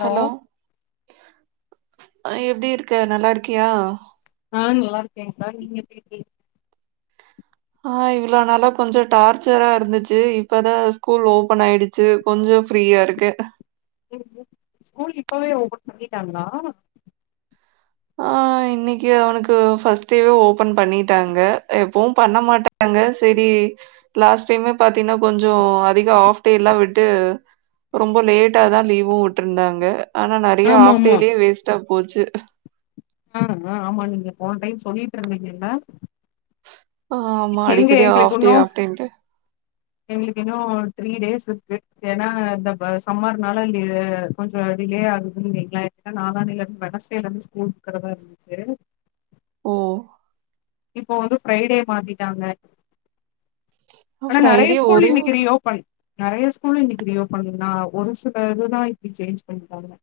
Hello அ எப்டி இருக்க நல்லா இருக்கியா ஆ நல்லா இருக்கேன்க்கா நீங்க எப்டி இருக்கீங் ஆ இவ்வளோ நாளா கொஞ்ச டார்ச்சரா இருந்துச்சு இப்பதா ஸ்கூல் ஓபன் ஆயிடுச்சு கொஞ்ச ஃப்ரீயா இருக்கே ஸ்கூல் இப்பவே ஓபன் பண்ணிட்டாங்களா ஆ இன்னைக்கு அவனுக்கு ஃபர்ஸ்ட் டேவே ஓபன் பண்ணிட்டாங்க எப்பவு பண்ண மாட்டாங் க சேரி லாஸ்ட் டைமே பாத்தீங்கனா கொஞ்ச அதிக ஹாஃப் டேல்லா விட்டு ரொம்ப லேட்டா தா லீவு விட்டுருந்தாங்க ஆனா நெறைய ஆமா ஆஃப் டேலயே வேஸ்ட்டா போச்சு ஆமா ஆமா நீங்க போன டைம் சொல்லிட்ருந்தீங்கல்ல ஆ ஆமா அடிக்கடி ஆஃப் டே இன்னு ஆஃப் டேன்ட்டு எங்களுக்கு இன்னும் த்ரீ டேஸ் இருக்கு ஏன்னா இந்த சம்மர்னால இ கொஞ்சம் டிலே ஆகுதுன்னுறிங்கலா நாலா நாளிலிருந்து வெட்னஸ்டே இருந்து ஸ்கூல் கிளம்பரதா இருந்துச்சி ஓ இப்போ வந்து ஃப்ரைடே மாத்திட்டாங்க ஆனா நெறைய ஃப்ரைடே ஸ்கூல் ஒரே ஒரு இன்னைக்கு ரீ ஓபன் நெறைய ஸ்கூல் ஃபுல் இன்னைக்கு ரீ ஓபன் நான் ஒரு சில இதுதான் இப்படி சேஞ்ச் பண்ணிட்டு வருவேன்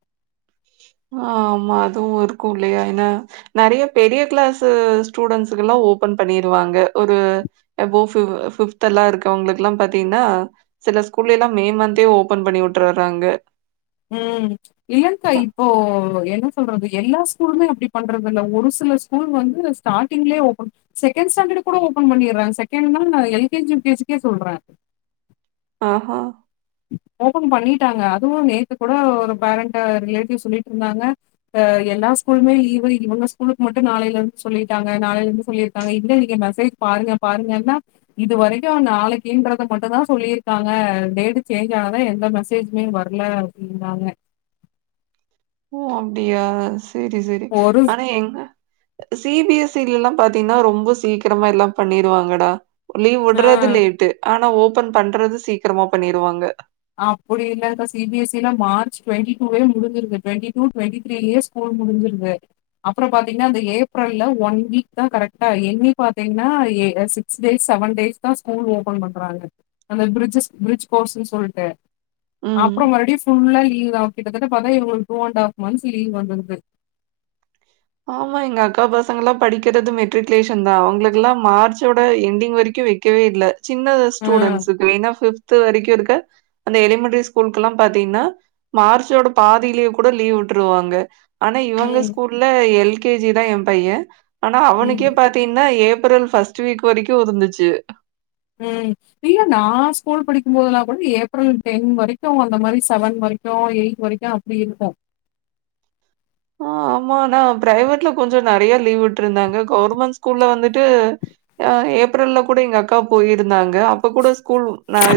[inaudible] ஆமா அதுவு இருக்கு இல்லையா ஏன நெறைய பெரிய கிளாஸு ஸ்டூடன்ஸ்க்கலாம் ஓபன் பண்ணிருவாங்க ஒரு ஆபோ ஃப்பிப்த்லாம் இருக்கவங்களுக்கு எல்லா பாத்தீங்கன்னா சிலர் ஸ்கூல்ல எல்லாம் மே மந்தே ஓபன் பண்ணி விட்டுர்றாங்க உம் இல்லங்க்கா இப்போ என்ன சொல்றது எல்லா ஸ்கூலுமே அப்டி பண்றதுல்ல ஒரு சில ஸ்கூல் வந்து ஸ்டார்டிங்லே ஓபன் செகண்ட் ஸ்டாண்டர்ட் கூட ஓபன் பண்ணிடுறாங்க செகண்ட் நான் L K G U K ஜிக்கே சொல்றேன் [inaudible] ஆஹஹா ஓபன் பண்ணிட்டாங்க அதுவு நேத்து கூட ஒரு பேரண்ட் ரிலேட்டிவ் சொல்லிட்டு இருந்தாங்க எல்லா ஸ்கூலுமே லீவு இவங்க ஸ்கூலுக்கு மட்டு நாளைல இருந்து சொல்லிட்டாங்க நாளைலருந்து சொல்லிருக்காங்க இல்ல நீங்க மெசேஜ் பாரு ங்க பாருங்கன்னா இது வரைக்கு நாளைக்குன்றத மட்டும் தான் சொல்லியிருக்காங்க டேட்டு சேஞ்ச் ஆகுத எந்த மெசேஜுமே வரல அப்புடினாங்க ஓ அப்படியா சேரி சேரி ஒரு ஆனா எங்க சி பி எஸ் சில்லாம் பாத்தீங்கன்னா ரொம்ப சீக்கிரமா எல்லா பண்ணிருவாங்கடா லீவ் ஆ. விடுறது லேட்டு ஆனா ஓபன் பண்றது சீக்கீரமா பண்ணிருவாங்க அப்டி இல்லக்கா சி பி எஸ் சி ல மார்ச் டுவண்டிடூவெ முடிஞ்சுறுது டுவண்டிடூ டுவண்டித்ரிலே ஸ்கூல் முடிஞ்சிருது அப்றோ பாத்தீங்கன்னா அந்த ஏப்ரல்ல ஒன் வீக் தான் கரெக்டா என்னி பாத்தீங்கன்னா சிக்ஸ் டேஸ் செவன் டேஸ் தான் ஸ்கூல் ஓபன் பண்றாங்க அந்த பிரிட்ஜஸ் பிரிட்ஜ் கோர்ஸ்ன்னு சொல்ட் டு ம். அப்றோ மறுபடியு ஃபுல்லா லீவ் தான் கிட்டதட்ட பாத்தா எங்களுக்கு two and half months leave வந்துருது ஆமா எங்க அக்கா பசங்கல்லாம் படிக்கிறது மெட்ரிகுலேஷன் தான் அவங்களுக்கெல்லா மார்ச்சோட எண்டிங் வரைக்கு வைக்கவே இல்லை சின்ன ஆ, ஸ்டூடெண்ஸ்க்கு ஏன்னா பிப்து வரைக்கு இருக்க அந்த எலிமெண்ட்ரி ஸ்கூலுக்கெல்லா பாத்தீங்கன்னா மார்ச்சோட பாதிலயே கூட லீவ் விட்டுருவாங்க ஆனா இவங்க ம், ஸ்கூல்ல எல் கே ஜி தான் என் பையன் ஆனா அவனுக்கே ம், பாத்தீங்கன்னா ஏப் ரல் ஃப்ர்ஸ்ட் வீக் வரைக்கு இருந்துச்சு உம் இல்ல நான் ஸ்கூல் படிக்கு போதுெல்லாம் கூட ஏப்ரல் டென் வரைக்கு அந்த மாரி செவன் வர க்கு எய்த் வரைக்கு அப்டி இருக்கு ஆஹ் ஆமானா பிரைவேட்ல கொஞ்சோ நெறைய லீவ் விட்டு இருந்தாங்க கவர்மெண்ட் ஸ்கூல்ல வந்துட்டு ஏப்ரல்ல கூட எங்க அக்கா போயிருந்தாங்க அப்ப கூட ஸ்கூல்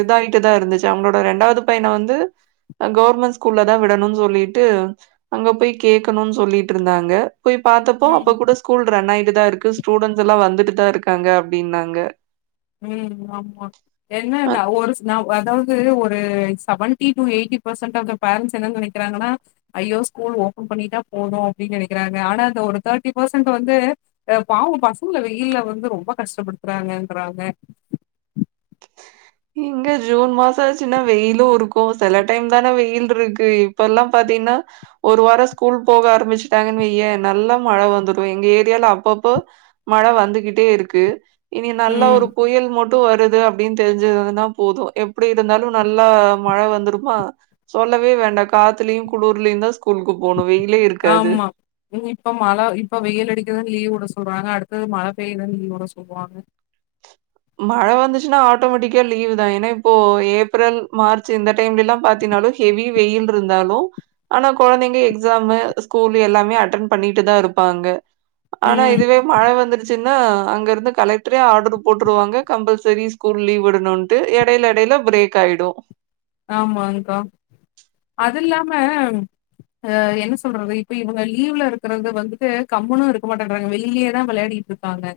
இதாயட்டுதான் இருந்துச்சு அவங்களோட ரெண்டாவது பைய ன வந்து கவர்மெண்ட் ஸ்கூல்ல தான் விடணும்னு சொல்லிட்டு அங்க போய் கேக்கணும்னு சொல்லிட்டு இருந்தாங்க போய் பார்த்தப்போ அப்ப கூட ஸ்கூல் ரன் ஆயிட்டுதான் இருக்கு ஸ்டூடெண்ட்ஸ்ல்லா வந்துட்டு தான் இருக்காங்க அப்புடின்னாங்க உம் ஆமா அ என்ன ஒரு ந அதாவது ஒரு ஒரு seventy two eighty percentage of parents என்ன நெனைக்கிறாங்கா ஐயோ ஸ்கூல் ஓபன் பண்ணிட்டா போது அப்புடின்னு நினைக்கிறாங்க ஆனா அ ஒரு தேர்ட்டி பெர்சன்ட் வந்து பாவோ பசங்கல வந்து வெயில்ல வந்து ரொம்ப ரொம்ப கஷ்டப்படுத்துறாங்கன்றாங்க இங்க ஜூன் மாசம் ஆச்சுன்னா வெயிலு இருக்கு சில டைம் தானே வெயில் இருக்கு இப்ப எல்லாம் பாத் தினா ஒரு வாரோ ஸ்கூல் போக ஆரம்பிச்சிட்டாங்கன்ன நல்லா மழ வந்துரு எங்க ஏரியால நல்லா அப்பப்ப போ மழ வந்துகிட்டே இருக்கு இனி நல்ல ம். ஒரு புயல் மொட்டு வருது அப்புடின்னு தெரிஞ்சு னா போதும் எப்படி இருந்தாலும் நல்லா மழை வந்துருமா சொல்லவே வேண்டா காத்துலயு குளுர்லயுந்தா ஸ்கூ ஆமா ம் இப்ப மழ இப்ப வெயில் அடிக்குதுனு லீவ்வுட சொல் சொல்றாங்க அடுத்தது மழ பெய்துன் லீவ்வுட சொல்வாங்க மழ வந்துச்சுன்னா ஆட்டோமேட்டிக்கா லீவுதா ஏனா இப்போ ஏப்ரல் மார்ச் இந்த டைம்லில்லா பாத்தீனா லு ஹெவி வெயில்ருந்தாலு ஆனா கொழந்தைங்க எக்ஸாமு ஸ்கூல் எல்லாமே அட்டன் பண்ணிட்டு தா ட்ருப்பாங்க ஆனா ம். இதுவே மழ வந்துருச்சுன்னா அங்கருந்து கலெக்ட்ரே ஆட்ரு போட்ருவாங்க கம்பல்சரி ஸ்கூல் லீவ் விடணுன்ட்டு எடைல எடைல பிரேக் ஆய்டு ஆமாங்க்கா அது இல்லாம அ என்ன சொல்றது இப்ப இவுங்க லீவ்ல இருக்றது வந்துட்டு கம்முனு இருக்க மாட்டேன்றாங்க வெளிலியே தா வெளையாடி இருக்காங்க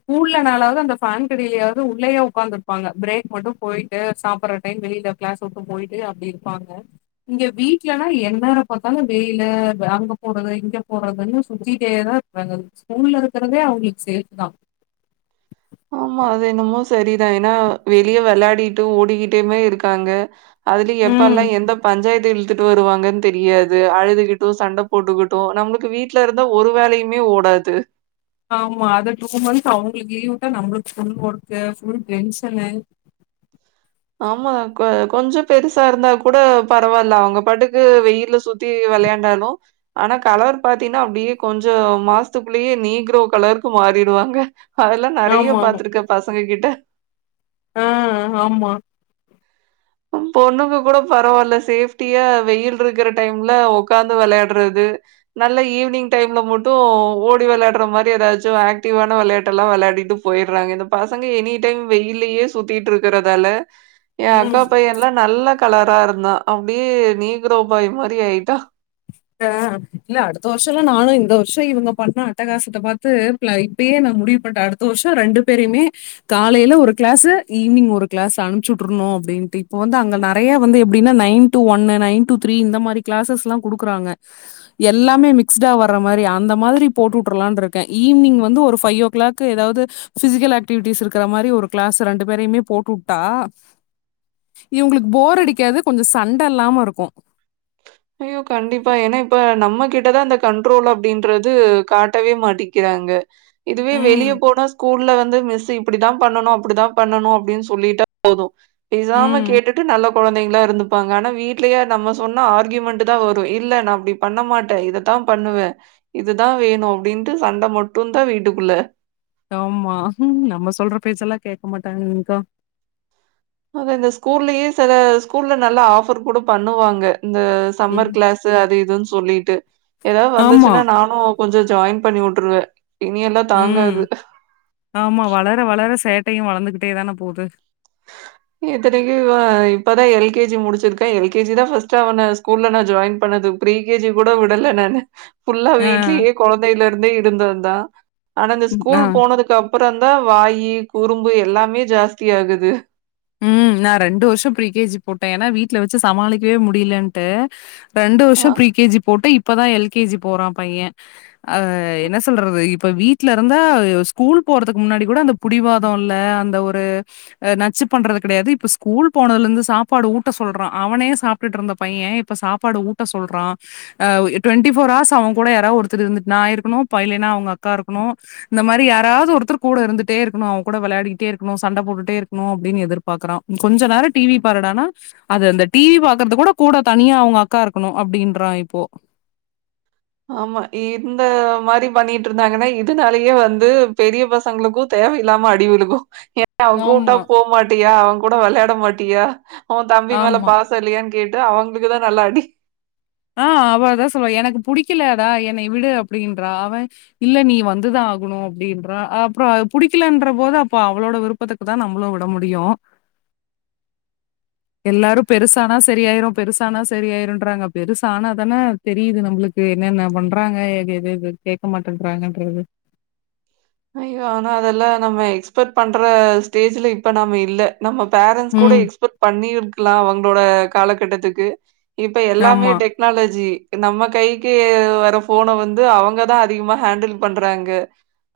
ஸ்கூல்லனாலாவ்து அந்த ஃபேன்க்கடிலியாவ்து உள்ளயே உக்காந்ருப்பாங்க பிரேக் மட்டு போய்ட்டு சாப்பட்ற டைம்க் வெளி இந்த க்ளாஸ் உட்டு போய்ட்டு அப்டி இருப்பாங்க இங்க வீட்லலா என் நேரோ பாத்தாலு வெயிலு அங்க போறது இங்க போறதுன்னு சுத்திட்டே தா இருப்பாங்க அதுக்கு ஸ்கூல்ல இருக்றதே அவுங்ளுக் சேஃப் தா ஆமா அது என்னமோ சரிதா ஏனா வெளிய வெளாடிட்டு ஓடிகிட்டுமே இருக்காங்க அதுலயு ம். எப்பல்லா எந்த பஞ்சாயத்து இழு த்துட்டு வருவாங்கன் தெரியாது அழுதுகிட்டு சண்ட போட்டுக்கிட்டு நம்ளுக்கு வீட்ல இருந்த ஒரு வேலையுமே ஓட [unintelligible] ஆமா அதா டூ மந்த்ஸ் அவுங்ளுக்கு லீவுட்டா நம்ளுக்கு ஃபுல் வொர்க் ஃபுல் டென்ஷனு ஆமா கொ கொஞ்சோ பெருசா இருந்தா கூட பரவால்ல அவுங்க பாட்டுக்கு வெயில்ல சுத்தி வெளையாண் டாலு ஆனா கலர் பாத்தீன்னா அப்டியே கொஞ்சோ மாசத்துக்குள்ளேயே நீக்ரோ கலர்க்கு மாறிடுவா காங்க அதெல்லா நெறையா ஆமாமா. பாத்ருக்க பசங்க கிட்ட ஆ ஆமா அம் பொண்ணுங்க கூட பரவால்லா சேஃப்டியா வெயில்ருக்ற டைம்ல ஒக்காந்து வெளையாட்றது நல்லா ஈவ்னிங் டைம்ல மட்டு ஓடி வெளையாட்ற மாரி ஏதாச்சு ஏக்டிவான வெளையாட்டல்லா வெளையாடிட்டு போய் போய்ட்றாங்க இந்த பசங்க எனி டைம் வெய்லியே சுத்திட்ருக்கறதால எ அக்கா ம். பையெல்லா நல்லா கலரா இருந்தா அப்டியே நீக்ரோ பாய் மாரி ஆய்ட்டா [unintelligible] இல்ல அடுத்த வர்ஷோல்லா நானு இந்த வர்ஷோ இவங்க பண்ண அட்டகாசத்த பாத்து ப்ளை இப்பையே முடிவுப்பண்ட்ட அடுத்த வர்ஷோ ரெண்டு பேரயுமே காலைல ஒரு க்ளாஸு ஈவ்னிங் ஒரு க்ளாஸ் அனுப்ச்சி உட்ருனு அப்டின்ட்டு இப்ப வந்து அங்க நெறையா வந்து எப்டினா nine to one nine to three இந்த மாரி க்ளாசஸ்லா குடுக் றாங்க எல்லாமே மிக்ஸ்டா வர்ற மாரி அந்த மாத்ரி போட்டுட்ருலான்ட்ருக்கே ஈவ்னிங் வந்து ஒரு ஃபைவ் ஓ க்ளாக்கு ஏதாவ்து ஃபிசிக்கல் ஆக்டிவிட்டிஸ் இருக்கற மாரி ஒரு க்ளாஸு ரெண்டு பேரைய்மே போட்டுட்டா இவுங்ளுக் போர் அடிக்காது கொஞ்சோ சண்ட இல்லாம இருக்கு ஐயோ கண்டிப்பா ஏனா இப்ப நம்ம கிட்டதா இந்த கண்ட்ரோல் அப்டின்றது காட்டவே மாட்டிக்கி றாங்க இதுவே வெளிய ம் போன ஸ்கூல்ல வ ந்து மிஸ் இப்டித்தா பண்ணணு அப்டித்தா பண்ணணு அப்டின் சொல்லிட்டா போது பேசாம ம் கேட்டுட்டு நல்ல கொழந்தைங்ளா இருந்துப்பாங்க ஆனா வீட்லயா நம்ம சொன்னா ஆர் க்யூமென்ட்தா வரு இல்ல நா அப்டி பண்ண மாட்டே இதத்தா பண்ணுவே இதுதா வேணு அப்டின்ட்டு சண்ட மட்டு தா வீட்டுக்குள்ள ஆமா நம்ம சொல்ற பேச்சல்லா கேக்க மாட்டாங்க்கா அத இந்த ஸ்கூல்லையே செல ஸ்கூல்ல நல்ல ஆஃபர் கூட பண்ணுவாங்க இந்த சம்மர் ம் க்ளாஸ் அது இதுன் சொல்லீட்டு ஏதாத் ஆமா வந்துச்சுன்னா நானு கொஞ்சோ ஜாய்ன் பண்ணி உட்ருவே ம் ஆமா வளர வளர சேட்டையு வளந்துகிட்டே தானே போது இத்தரைக்கு இவ இப்பதா எல் கே ஜி முடிச்சிருக்கா எல் கே ஜி தா ஃபஸ்ட் அவன ஸ்கூல்ல நா ஜாய்ன் பண் அது ப்ரிகேஜி கூட விடல நானு புஃல்லா ஆ வீட்லயே கொழந்தல இருந்தே இருந்து வந்தா ஆனா இந்த ஆ ஸ்கூல் போனதுக்கு அப் ப்பரோதா வாயி குறும்பு எல்லாமே ஜாஸ்தி ஆகுது ம் நா ரெண்டு வர்ஷோ ப்ரீகேஜி போட்டே ஏன்னா வீட்ல வச்சு சமாளிக்கவே முடியலன்ட்டு ரெண்டு ஆ வர்ஷோ ப்ரீகேஜி போட்டு இப்பதா எல்கேஜி போறா பைய அ என்ன சொல்றது இப்ப வீட்ல இருந்தா ஸ்கூல் போறதுக் முன்னாடி கூட அந்த புடிவாதோ இல்ல அந்த ஒரு நச்சு பண்றது கெடையாது இப்போ ஸ்கூல் போனதுல இருந்து சாப்பாடு ஊட்ட சொல்றா அவனே சாப்டுட்டுருந்த பைய இப்ப சாப்பாடு ஊ ட்ட சொல்றா அ டுவென்டி ஃபோர் ஹார்ஸ் அவன் கூட யாரா ஒருத்தரு இருந்துட் நா இருக்கனு பா இல்லனா அவுங்க அக்கா இருக்க னு இந்த மாரி யாராவது ஒருத்தர் கூட இருந்துட்டே இருக்கணு அவ கூட விளையாடிட்டே இருக்கணு சண்ட போட்டுட்டே இருக்கணு டினு எதிர் பாக்குறா கொஞ்ச நேர டிவி பாருடானா அது அந்த டிவி பாக்குறது கூட கூட தனியா அவுங்க அக்கா ருக்கணு அப்டின்றா இப்போ ஆமா இந்த மாரி பண்ணிட்டு இருந்தாங்கனா இதனாலயே வந்து பெரிய பசங்களுக்கு தெ தேவை இல்லாம அடி விழுகு ஏன் அவ கூப்டா ஆமா, போகமாட்டியா அவன் கூட விளையாட மாட்டியா ஓன் தம்பி மேல ஆமா. பாச இல்லயான்னு கேட்டு அவுங்களுக்கு தா நல்ல அடி ஆ அவ அதா சொல்லுவா எனக்கு புடிக்கலதா என்னை விடு அப்டின்றா அவன் இல்ல நீ வந்துதா ஆகணு அப்டின்றா அப்புற புடிக்கலன்ற போது அப்ப அவளோட விருப்பத்துக்கு தா நம்மளு விட முடியு எல்லாரு பெருசானா சரியாயிரு பெருசானா சரியாயிருன்றாங்க பெருசு ஆனா தானே தெரியுது நம்பளுக்கு என்னென்ன பண்றாங்க எது எது எது கேக்க மாட்டேன்றாங்கன்றது ஐயோ ஆனா அதெல்லா நம்ம எக்ஸ்பெக்ட் பண்ற ஸ்டேஜ்ல இப்ப நாம இல்ல நம்ம பேரண்ட்ஸ் கூட ம். எக்ஸ்பெக்ட் பண்ணி இருக்கலா அவங்களோட காலகட்டத்துக்கு இப்ப எல்லாமே ஆமா. டெக்னாலஜி நம்ம கைக்கு வர போன வந்து அவுங்கதா அதிகமா ஹேண்டில் பண்றாங்க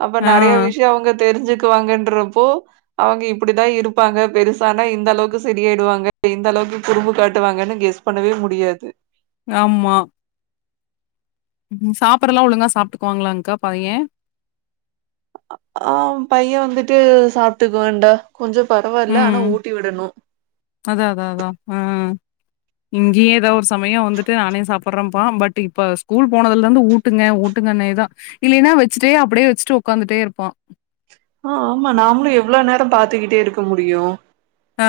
அப்ப ஆ. நெறய விஷய அவுங் தெரிஞ்சுக்குவாங்கன்றப்போ அவுங்க இப்டிதா இருப்பாங்க பெருசானா இந்த அளவுக்கு சரியாயிடுவாங்க இந்த அளவுக்கு குரும்பு காட்டுவாங்கன்னு கெஸ் பண்ணவே முடியாது ஆமா ம் சாப்பிடறலா ஒழுங்கா சாப்பிட்டுக்குவாங்களாக்கா பைய ஆ பைய வந்துட்டு சாப்டுக்குவாண்டா கொஞ்ச பரவா இல்ல ஆனா ம். ஊட்டி விடணு அதான் அதான் அதான். ஆ. இங்கேயே ஏதாவ ஒரு சமய வந்துட்டு நானே சாப்பிடடுறேன்பா பட் இப்ப ஸ்கூல் போனதுல இருந்து ஊட்டுங்க ஊட்டுங்க நே தா இல்லினா வச்சுட்டே அப்டியே வச்சுட்டு உடக்காந்துட்டே இருப்பா ஆ ஆமா நாமளு எவ்ளோ நேரம் பாத்துக்கிட்டே இருக்க முடியு ஆ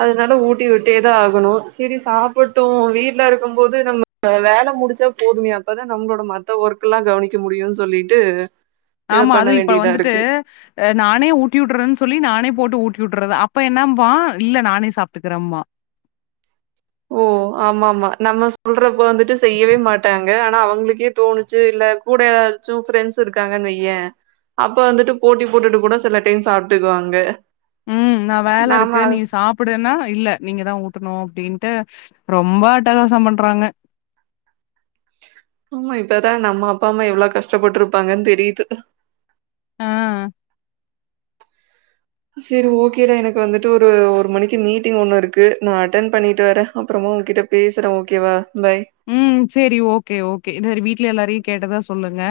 அதனால ஊட்டி விட்டே தா ஆகணு சேரி சாப்புட்டு வீட்ல இருக்கு போது நம்ம வேல முடிச்சா போதுமே அப்போதா நம்மளோட மத்த ஒர்க் க்கெல்லா கவனிக்க முடியுனு சொல்லிட்டு இத ஆமா பண்ண அது இப்ப வேண்டியதா வந்துட்டு் இருக்கு நானே ஊட்டி விடுறேன்னு சொல்லி நானே போட்டு ஊட்டி ட்டுறது அப்ப என்னம்பா இல்ல நானே சாப்ட்டுக்கிறேம்பா ஓ ஆமா ஆமா நம்ம சொல்றப்போ வந்துட்டு செய்யவே மாட்டாங்க ஆ னா அவுங்ளுக்கே தோணுச்சு இல்ல கூட ஏதாச்சு ப்ரெண்ட்ஸ் இருக்காங்கன்னு வையே அப்ப வந்துட்டு போட்டி போட்டுட்டு கூட சில டைம் சாப்ட்டுக்குவாங்க ம் நா வேல நாம இருக்கு நீ சாப்பிடுன்னா இல்ல நீங்க தா ஊட்டணு அப்டின் ட்டு ரொம்ப அட்டகாசம் பண்றாங்க ஆமா இப்பதா நம்ம அப்பா அம்மா எவ்ளோ கஷ்டப்பட்டுருப்பாங்கன் தெரியிது ஆ சேரி ஓகேடா எனக்கு வந்துட்டு ஒரு ஒரு மணிக்கு மீட்டிங் ஒண்ணு இருக்கு நா அட்டண்ட் பண்ணிட்டு வரே அப் உன்கிட்ட பேசுறே ஓகேவா பாய். ம் சேரி ஓகே ஓகே இந்த வீட்ல எல்லாரையு கேட்டதா சொல்லுங்க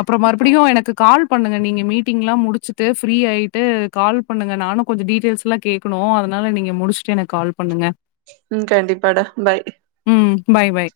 அப்புற மறுபடியு எனக்கு கால் பண்ணுங்க நீங்க மீட்டிங்லா முடிச்சுட்டு ஃப்ரீ ஆயிட்டு கால் பண்ணுங்க நானு கொஞ்ச டீட்டெயில்ஸ்லா எல்லா கேக்கணு அத அதனால நீங்க முடிச்சுட்டு எனக்கு கால் பண்ணுங்க ம் கண்டிப்பாடா பாய் ம். பாய் பாய்